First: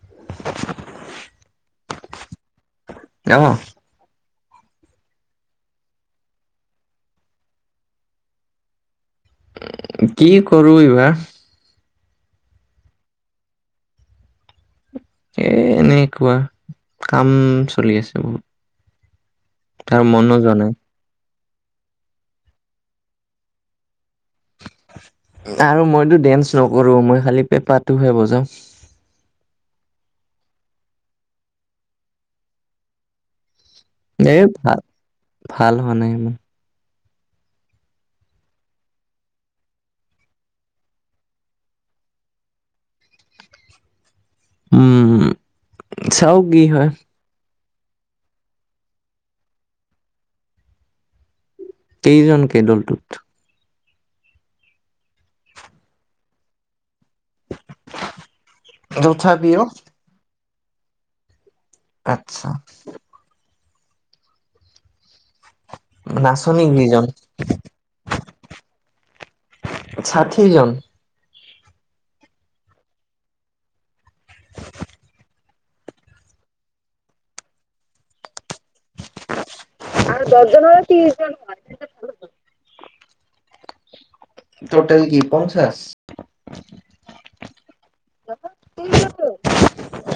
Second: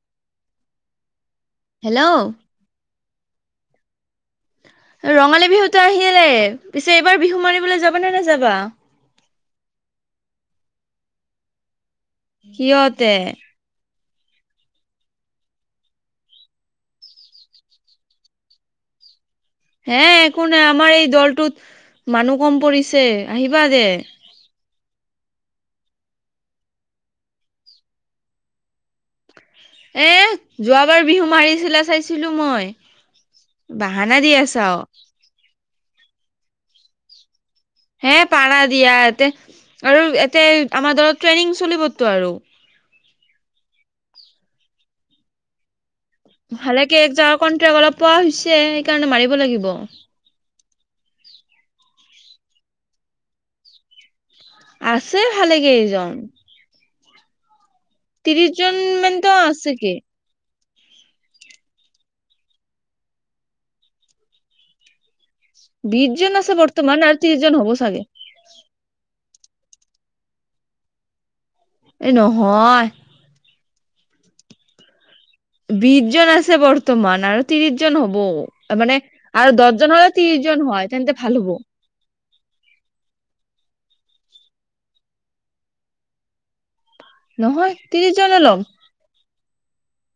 [inaudible] Hello. অঁ। ৰঙালী বিহুতো আহিলেই, পিছে এইবাৰ বিহু মাৰিবলৈ যাবা নে নাযাবা? কি কৰো এইবা? কিয় তে? এ এনেকুৱা কাম চলি আছে বহুত। হে আৰু মনো একো যোৱা নাই আমাৰ এই দলটোত মানুহ কম পৰিছে, আহিবা দে। না আৰু মইতো ডেন্স নকৰো মই খালি পেপাটোহে বজাওঁ। এ যোৱাবাৰ বিহু মাৰিছিলা চাইছিলো মই। বাহানা দি এই আছা ভাল অ ভাল হোৱা নাই। উম [inaudible] হে পাৰা দিয়া এতে আৰু ইয়াতে আমাৰ দলত ট্ৰেইনিং চলিবতো আৰু। উম। চাও কি হয় ভালেকে এক জগ কন অলপ পোৱা হৈছে সেইকাৰণে মাৰিব লাগিব। কেইজনকে দলটোত? আছে ভালেকেইজন। ত্ৰিশ জন মান তো তথাপিও আছে কে। আচ্ছা। বিশজন আছে নাচনী বৰ্তমান কেইজন আৰু ত্ৰিজন হ'ব চাগে। ষাঠিজন। এই নহয়। বিশ জন আছে বৰ্তমান আৰু ত্ৰিশ জন হ'ব। মানে আৰু দহজন হয় ত্ৰিজন হয় তেন্তে ভাল হ'ব। টোটেল কি পঞ্চাছ? নহয় ত্ৰিছজনে ল'ম।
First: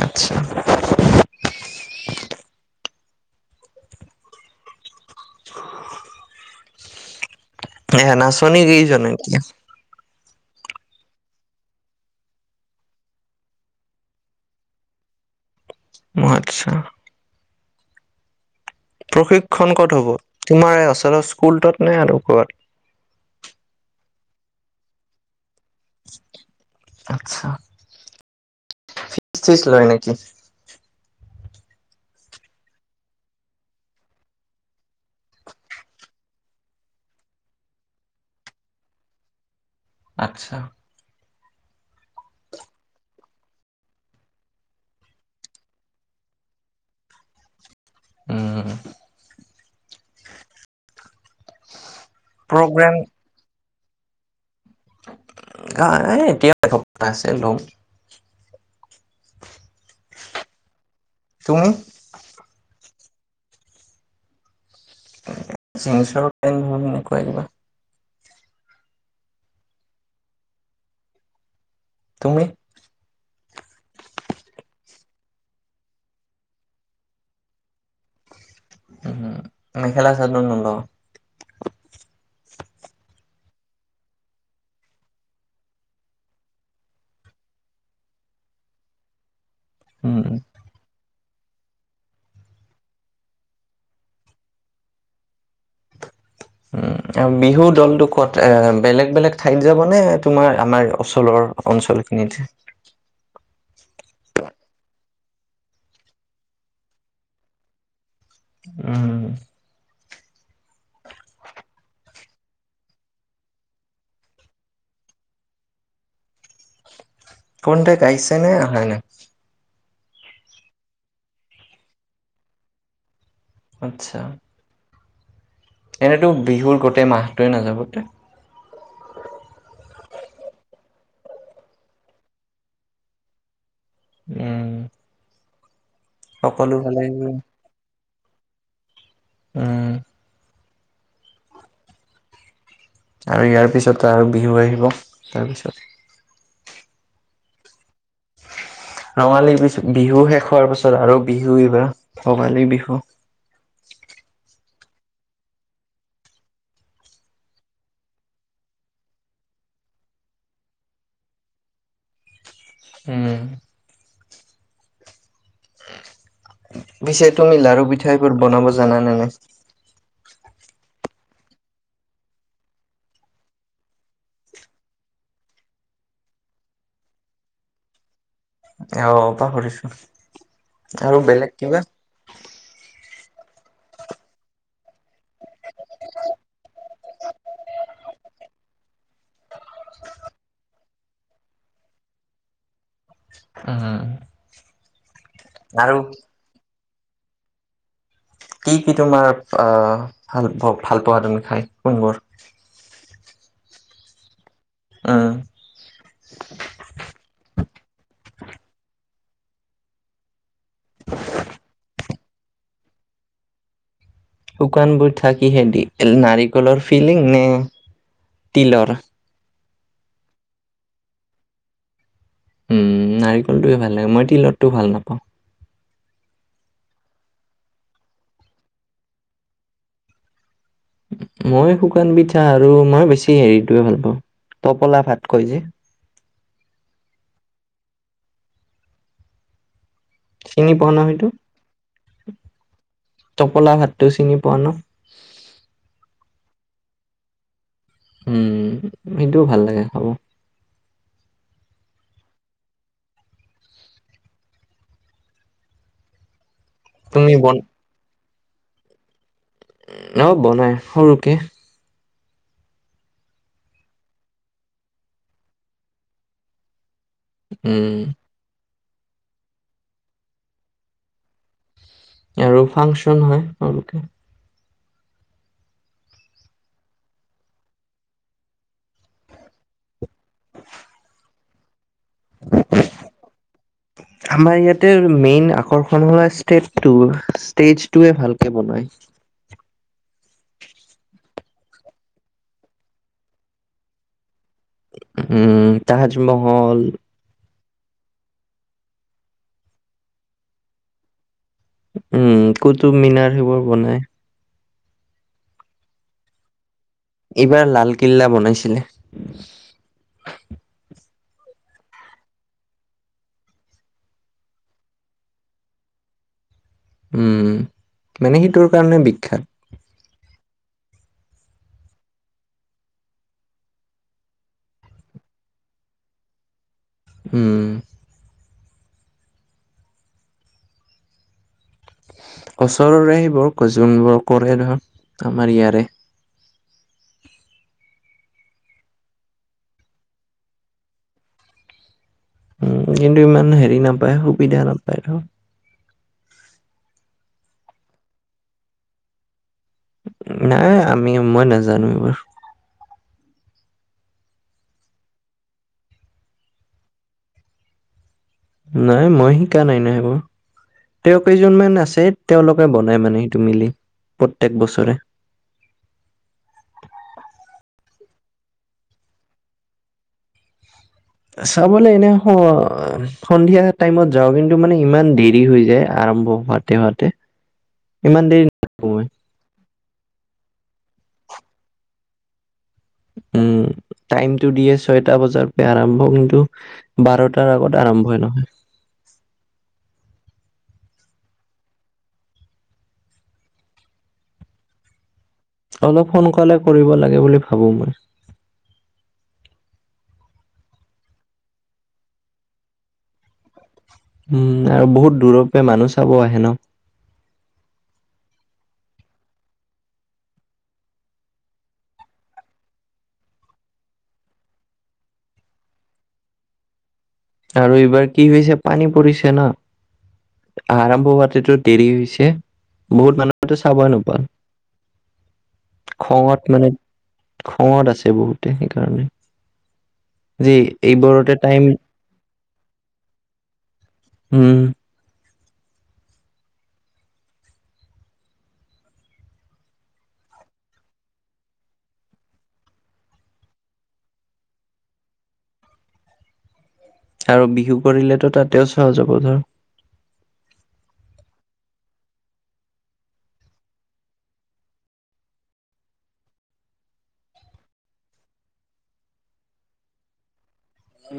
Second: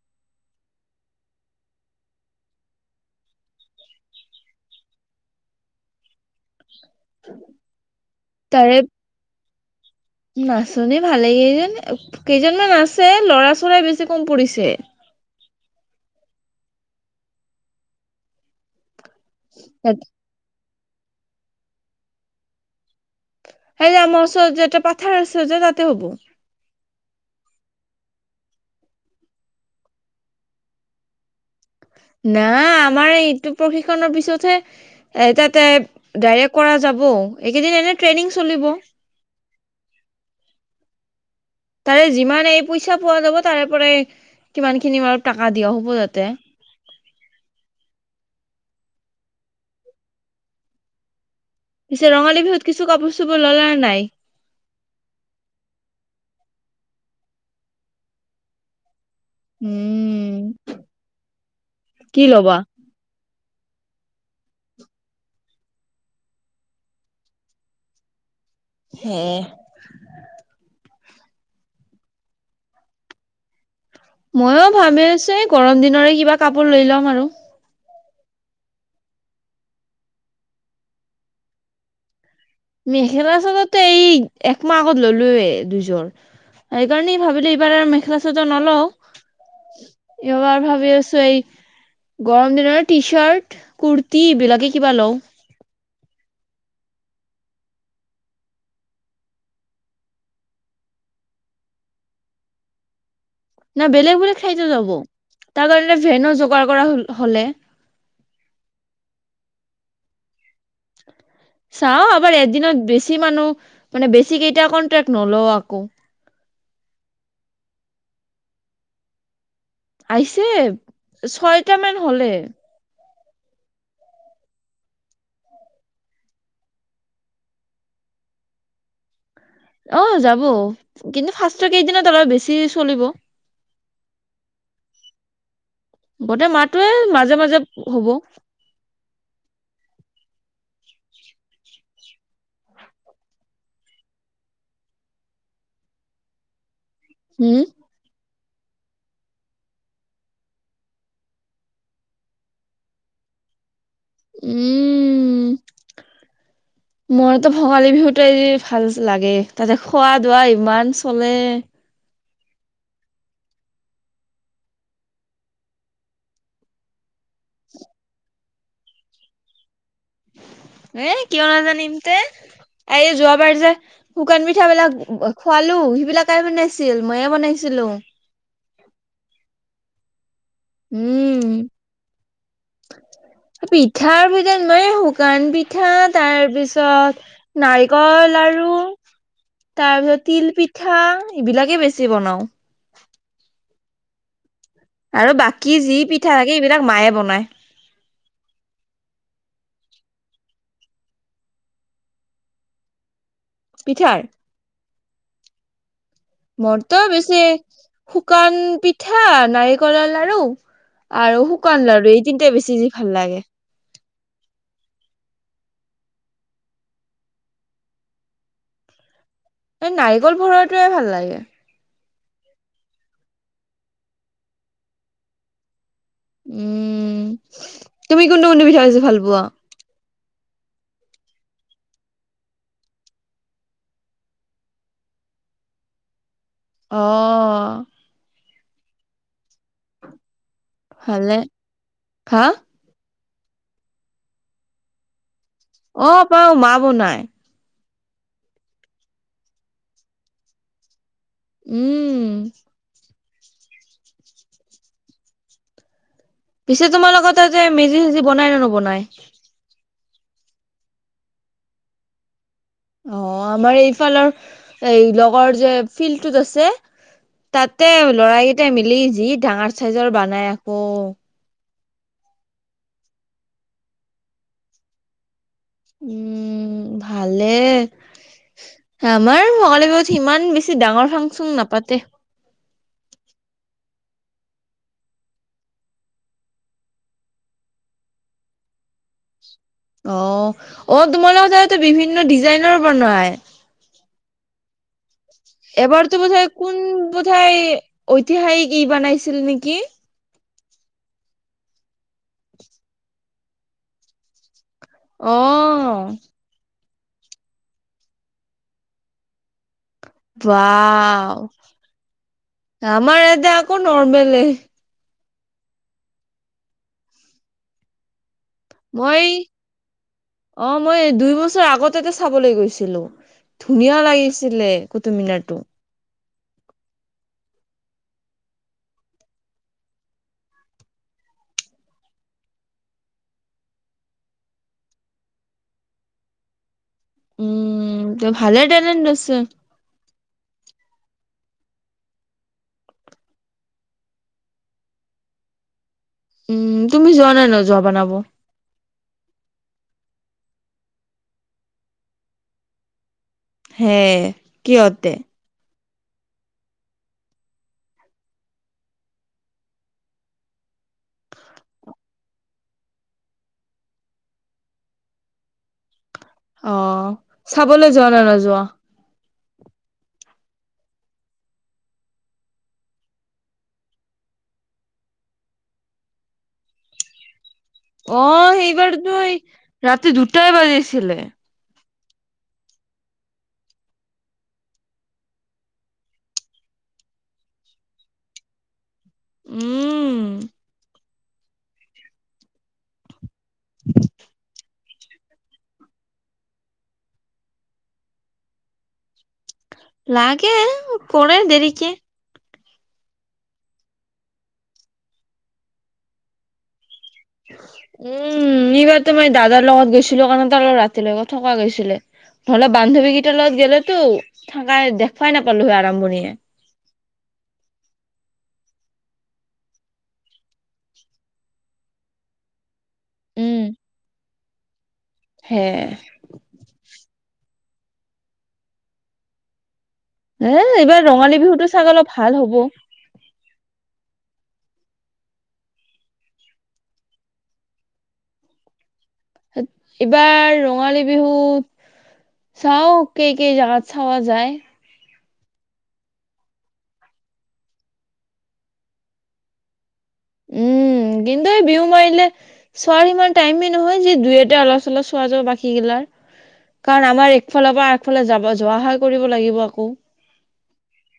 আচ্ছা। [unintelligible] এয়া নাচনি কেইজন এতিয়া? নাচনি ভালেই কেইজন কেইজনমান আছে ল'ৰা চৰা বেছি কম পৰিছে। অ' আচ্ছা। প্ৰশিক্ষণ ক'ত হব তোমাৰে আ তাতে স্কুলটোত নে আৰু ক'ত। সেই আমাৰ ওচৰতে যে এটা পাথাৰ আছে যে তাত আচ্ছা ফিচ চিচ লয় নেকি? না আমাৰ এইটো প্ৰশিক্ষনৰৰ পিছতহে এ তাতে ডাইৰেক্ট কৰা যাব, এইকেইদিন এনেই ট্ৰেইনিং চলিব। আচ্ছা। তাৰে যিমান এই পইচা পোৱা যাব তাৰে পৰাই কিমান খিনি অলপ টাকা দিয়া হ'ব তাতে। উহ। পিছে ৰঙালী বিহুত কিছু কাপোৰ চাপোৰ ললা? নাই [unintelligible] উম, তুমি কি ল'বা? জিঞ্চৰ পেন্টবোৰ এনেকুৱাই কিবা হে তুমি? ময়ো ভাবি আছোঁ এই গৰম দিনৰে কিবা কাপোৰ লৈ লম আৰু। উম, মেখেলা চাদৰ [unintelligible] মেখেলা, চাদৰতো এই একমাহ আগত ল'লোয়েই দুইযোৰ, সেইকাৰণেই ভাবিলোঁ এইবাৰ আৰু মেখেলা চাদৰ ন'লও। উম, এইবাৰ ভাবি আছোঁ এই গৰম দিনৰ টিচাৰ্ট, কুৰ্তি এইবিলাকে কিবা লওঁ। উম, আৰু বিহু দলটো ক'ত এ, বেলেগ, বেলেগ ঠাইত যাবনে, তোমাৰ আমাৰ ওচৰৰ অঞ্চলখিনিত? না, বেলেগ, বেলেগ ঠাইতো যাব। তাৰ কাৰণে ভেনো যোগাৰ কৰা হ-হ'লে। উম। চাওঁ, আমাৰ এদিনত বেছি মানুহ, মানে বেছি কেইটা কনট্ৰাক্ট ন'লও আকৌ। কন্ট্ৰেক্ট আহিছেনে, আহা নাই? আহিছে, ছয়টামান হ'লেই। আতছা। এনেতো বিহুৰ গোটেই মাহটোৱে নাযাব তে অ', যাব, কিন্তু ফাৰ্ষ্টৰ কেইদিনত অলপ বেছি চলিব। উম। গোটেই সকলো মাহটোয়েই ফালে মাজে, মাজে হ'ব। [inaudible] [inaudible] আৰু ইয়াৰ পিছত তো আৰু বিহু আহিব, তাৰপিছত উম? ৰঙালী বিহু শেষ হোৱাৰ পাছত আৰু বিহু এইবাৰ, ভোগালী বিহু। উম। মৰতো ভোগালী বিহুতোৱে যি ভাল লাগে, তাতে খোৱা-দোৱা ইমান চলে। উম। পিছে তুমি লাৰু পিঠা এইবোৰ বনাব জানা নে নাই? এ কিয় নাজানিম তে, এই যোৱাবাৰ যে শুকান পিঠাবিলাক খোৱালো, সেইবিলাক কাই বনাইছিল, মইয়ে বনাইছিলোঁ। অ, পাহৰিছো। আৰু উম বেলেগ কিবা? পিঠাৰ ভিতৰত মই শুকান পিঠা, তাৰ পিছত নাৰিকল লাৰু, তাৰপিছত তিল পিঠা, এইবিলাকেই বেছি বনাও। উম, হু। আৰু বাকী যি পিঠা থাকে এইবিলাক মায়ে বনায়। কি কি তোমাৰ অহ ভাল ভালপোৱা তুমি খায়। কোনবোৰ? মিঠাই? অহ। এ শুকান পিঠা, নাৰিকলৰ লাৰু আৰু শুকান লাৰু এই তিনটাই বেছি যি ভাল লাগে। শুকানবোৰ থাকিহে দি নাৰিকলৰ ফিলিং নে তিলৰ। এই নাৰিকল ভৰোৱাটোৱে ভাল লাগে। উম, নাৰিকলটোৱেই ভাল লাগে, মই তিলতটো ভাল নাপাওঁ। উম, তুমি কোনটো কোনটো পিঠা বেছি ভাল পোৱা? মই শুকান পিঠা আৰু মই বেছি হেৰিটোৱে ভাল পাওঁ তপলা ভাত কয় যে। অ। চিনি পোৱা ন সেইটো। ভালে হা টোপোলা ভাতটো চিনি পোৱা ন? অ', পাওঁ। মা বনাই। উম সেইটোও ভাল লাগে খাব। উম। পিছে তুমি তোমালোকৰ বন তাতে মেজি-চেজি বনাই ন নবনাই অ বনাই সৰুকে অ আমাৰ এইফালৰ এই লগৰ যে ফিল্ড টোত আছে তাতে উম, লৰাই তে মিলি যি ডাঙৰ চাইজৰ বনাই আকৌ আৰু ফাংচন হয় তেওঁলোকে উম ভালে আমাৰ ৰাঙলী বিহুত ইমান বেছি ডাঙৰ ফাংচন নাপাতে আমাৰ ইয়াতে মেইন আকৰ্ষণ হল ষ্টেজটো ষ্টেজটোৱে ভালকে বনায় অ অ তোমাৰ লোকৰ তাতে বিভিন্ন ডিজাইনৰ বনাই উম, এবাৰতো বোধাই কোন তাজমহল বোধায় ঐতিহাসিক ই বনাইছিল নেকি উম কুটো মিনাৰ সেইবোৰ বনাই অ এইবাৰ লালকিল্লা বনাইছিলে বাও আমাৰ এতে আকৌ নৰ্মেলে উম মানে সেইটোৰ কাৰণে মই বিখ্যাত অ মই দুই বছৰ আগতেতে চাবলৈ গৈছিলো ধুনীয়া লাগিছিলে কুতুম মিনাৰটো উম ওচৰৰে সেই বোৰ ক যোনবোৰ কৰে ধৰ আমাৰ ইয়াৰে উম ত ভালে টলেণ্ট আছে উম কিন্তু ইমান হেৰি নাপায় সুবিধা নাপায় আৰু উম তুমি যোৱা নাই ন যোৱা বনাব নাই আমি মই নাজানো এইবাৰ হে কি অতে নাই মই শিকা নাই নাই এইবাৰ তেওঁ কেইজনমান আছে তেওঁওলোকে বনাই মানে সেইটো মিলি প্ৰত্যক বছৰে অ চাবলৈ যোৱা নে নোযোৱা চাবলৈ এনে সন্ধিয়া টাইমত যাওঁ কিন্তু মানে ইমান দেৰি হৈ যায় আৰম্ভ হোৱাতে হোৱাতে ইমান দেৰি অ' নাথাকো মই সেইবাৰতো এই ৰাতি দুটাই বাজিছিলে। উম, টাইমতটো দিয়ে ছয়টা বজাৰ পৰা আৰম্ভ কিন্তু বাৰটাৰ আগত আৰম্ভই নহয়। উম। [inaudible] অলপ সোনকালে কৰিব লাগে বুলি ভাবো। লাগে কৰে দেৰিকে উম আৰু বহুত দূৰৰ পৰা মানুহ চাব আহে ন' উম, এইবাৰ তো মই দাদাৰ লগত গৈছিলো কাৰণে তাৰ লগত ৰাতিলৈত থকা গৈছিলে, নহ'লে বান্ধৱী কেইটাৰ লগত গ'লেতো থাকাই দেখভাই নাপালোহি আৰম্ভণিয়ে আৰু এইবাৰ কি হৈছে পানী পৰিছে ন' আৰম্ভ হতেতো দেৰি হৈছে, বহুত মানুহো উম, চাবই নোপাৱা হে খঙত মানে খঙত আছে বহুতে সেইকাৰণে যে এই এইবাৰ এইবোৰতে ৰঙালী টাইম বিহুতটো ছাগলপ ভাল হ'ব। উম। এইবাৰ ৰঙালী বিহুত চাও, কেই-কেই জাগাত চাৱা যায়। আৰু বিহু কৰিলেতো তাতেও চোৱা যাব ধৰ। উম, কিন্তু এই বিহু মাৰিলে চোৱাৰ ইমান টাইমেই নহয়, যি দুই, এটা অলপ চলপ চোৱা যাব বাকীগিলাৰ, কাৰণ আমাৰ একফালৰ পৰা আগফালে যাব যোৱা -অহা কৰিব লাগিব আকৌ।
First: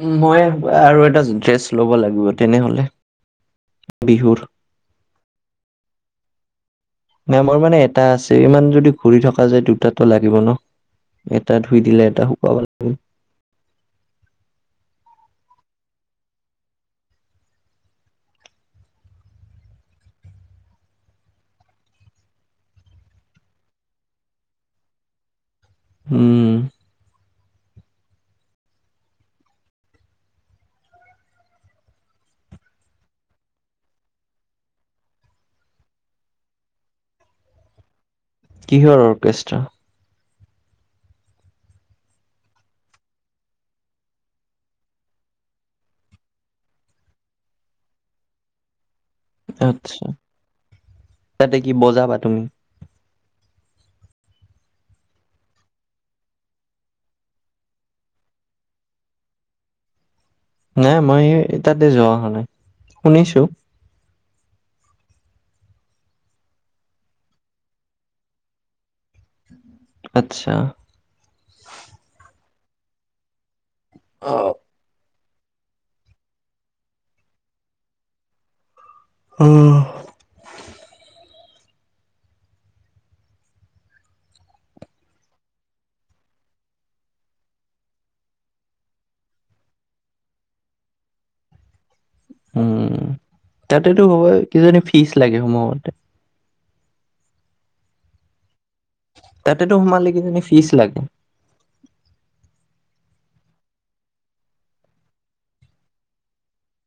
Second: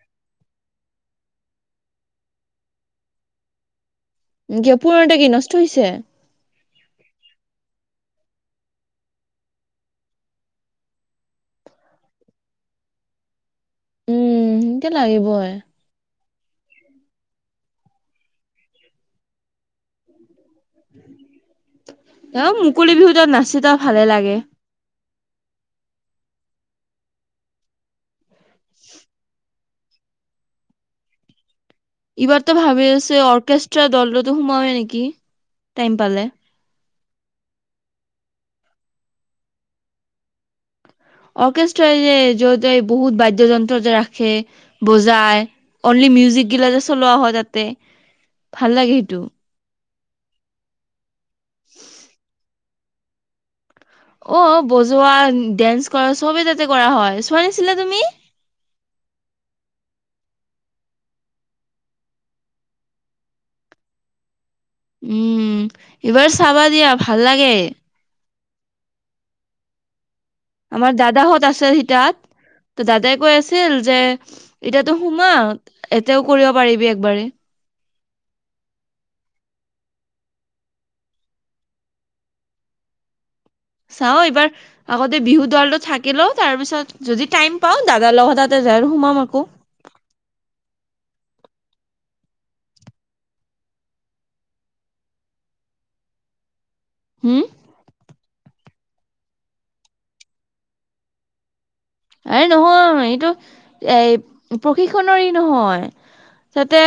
উ মই আৰু এটা ড্ৰেছ ল'ব লাগিব তেনেহলে। বিহুৰ [unintelligible] অ পূৰণাতো কি নষ্ট হৈছি। [unintelligible] মেমৰ মানে এটা আছে, ইমান যদি ঘূৰি থকা যায় দুটাটো লাগিব ন' এটা ধুই দিলে এটা শুকাব লাগিব। উম, সিটো লাগিবই। অ' মুকলি বিহুত নাচি তা ভালে লাগে উম। [unintelligible] ইবাৰতো ভাবি আছে অৰ্কেষ্ট্ৰা দলটো সোমাৱে নেকি টাইম পালে। কিহৰ অৰ্কেষ্ট্ৰা অৰ্কেষ্ট্ৰাই যে য'ত বহুত বাদ্য যন্ত্ৰ যে ৰাখে বজাই, অনলি মিউজিক গিলা যে চলোৱা হয় তাতে, ভাল লাগে সেইটো। আচ্ছা। তাতে কি বজাবা তুমি। অ' বজোৱা, ডেন্স কৰা চবে তাতে কৰা হয়, চোৱা নিছিলা তুমি। নাই মই তাতে যোৱা হোৱা নাই শুনিছো। উম, এইবাৰ চাবা দিয়া ভাল লাগে। আচ্ছা আমাৰ দাদাহত আছে সি তাত ত দাদাই কৈ আছে। ছিল যে অ এতিয়াতো সোমা এতিয়াও কৰিব পাৰিবি একবাৰে। অ'। চাও, এইবাৰ আগতে বিহু দলটো থাকি লও, তাৰ পিছত যদি টাইম পাও দাদাৰ লগত তাতে যায় আৰু সোমাম আকৌ। উম, তাতেতো হ'ব কিজনী ফিজ লাগে সোমাওতে। হম। তাতেতো সোমালে কিজানি ফিচ লাগে। এই নহয়, এইটো এ প্ৰশিক্ষনৰৰ নহয়, তাতে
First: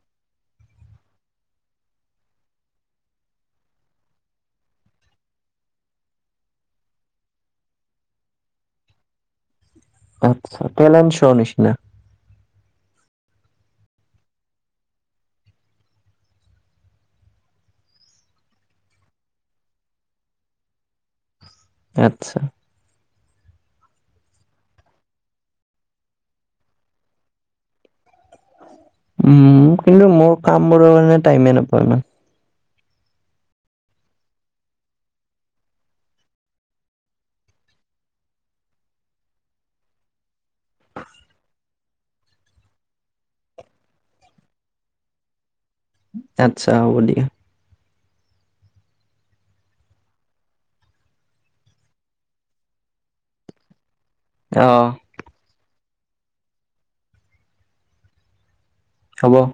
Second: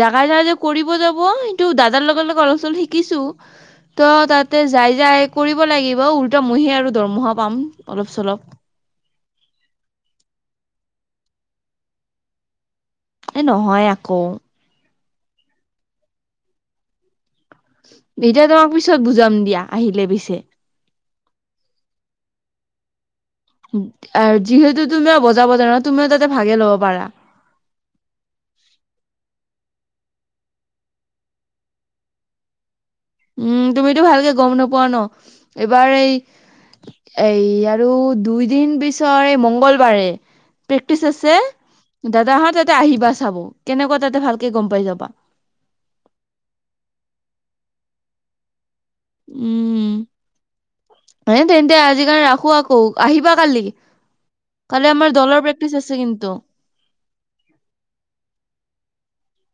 জাগা- জাগাই যে কৰিব যাব, সেটো দাদাৰ লগে লগে অলপ চলপ শিকিছো ত' তাতে যাই-যাই কৰিব লাগিব উলোটা মইহে আৰু দৰমহা পাম অলপ- চলপ। টেলেণ্ট শ্ব' নিচিনা। এ নহয় আকৌ এতিয়া তোমাক পিছত বুজাম দিয়া আহিলে পিছে। আচ্ছা। যিহেতু তুমি আৰু বজ-বজাৰ নহ, তুমিও তাতে ভাগে লব পাৰা। উম, কিন্তু মোৰ কামবোৰৰ কাৰণে টাইমে নাপাও ইমান। উম তুমিতো ভালকে গম নোপোৱা ন, এইবাৰ এই, এই আৰু দুইদিন পিছৰ এই মংগলবাৰে, প্ৰেক্টিচ আছে, দাদাহাৰ তাতে আহিবা চাব, কেনেকুৱা তাতে ভালকে গম পাই যাবা। আচ্ছা হ'ব দিয়া। উম, এ তেন্ততে আজিকাৰণে ৰাখো আকৌ আহিবা কালি। অ', কালি আমাৰ দলৰ প্ৰেক্টিচ আছ [unintelligible] কিন্তু। হ'ব।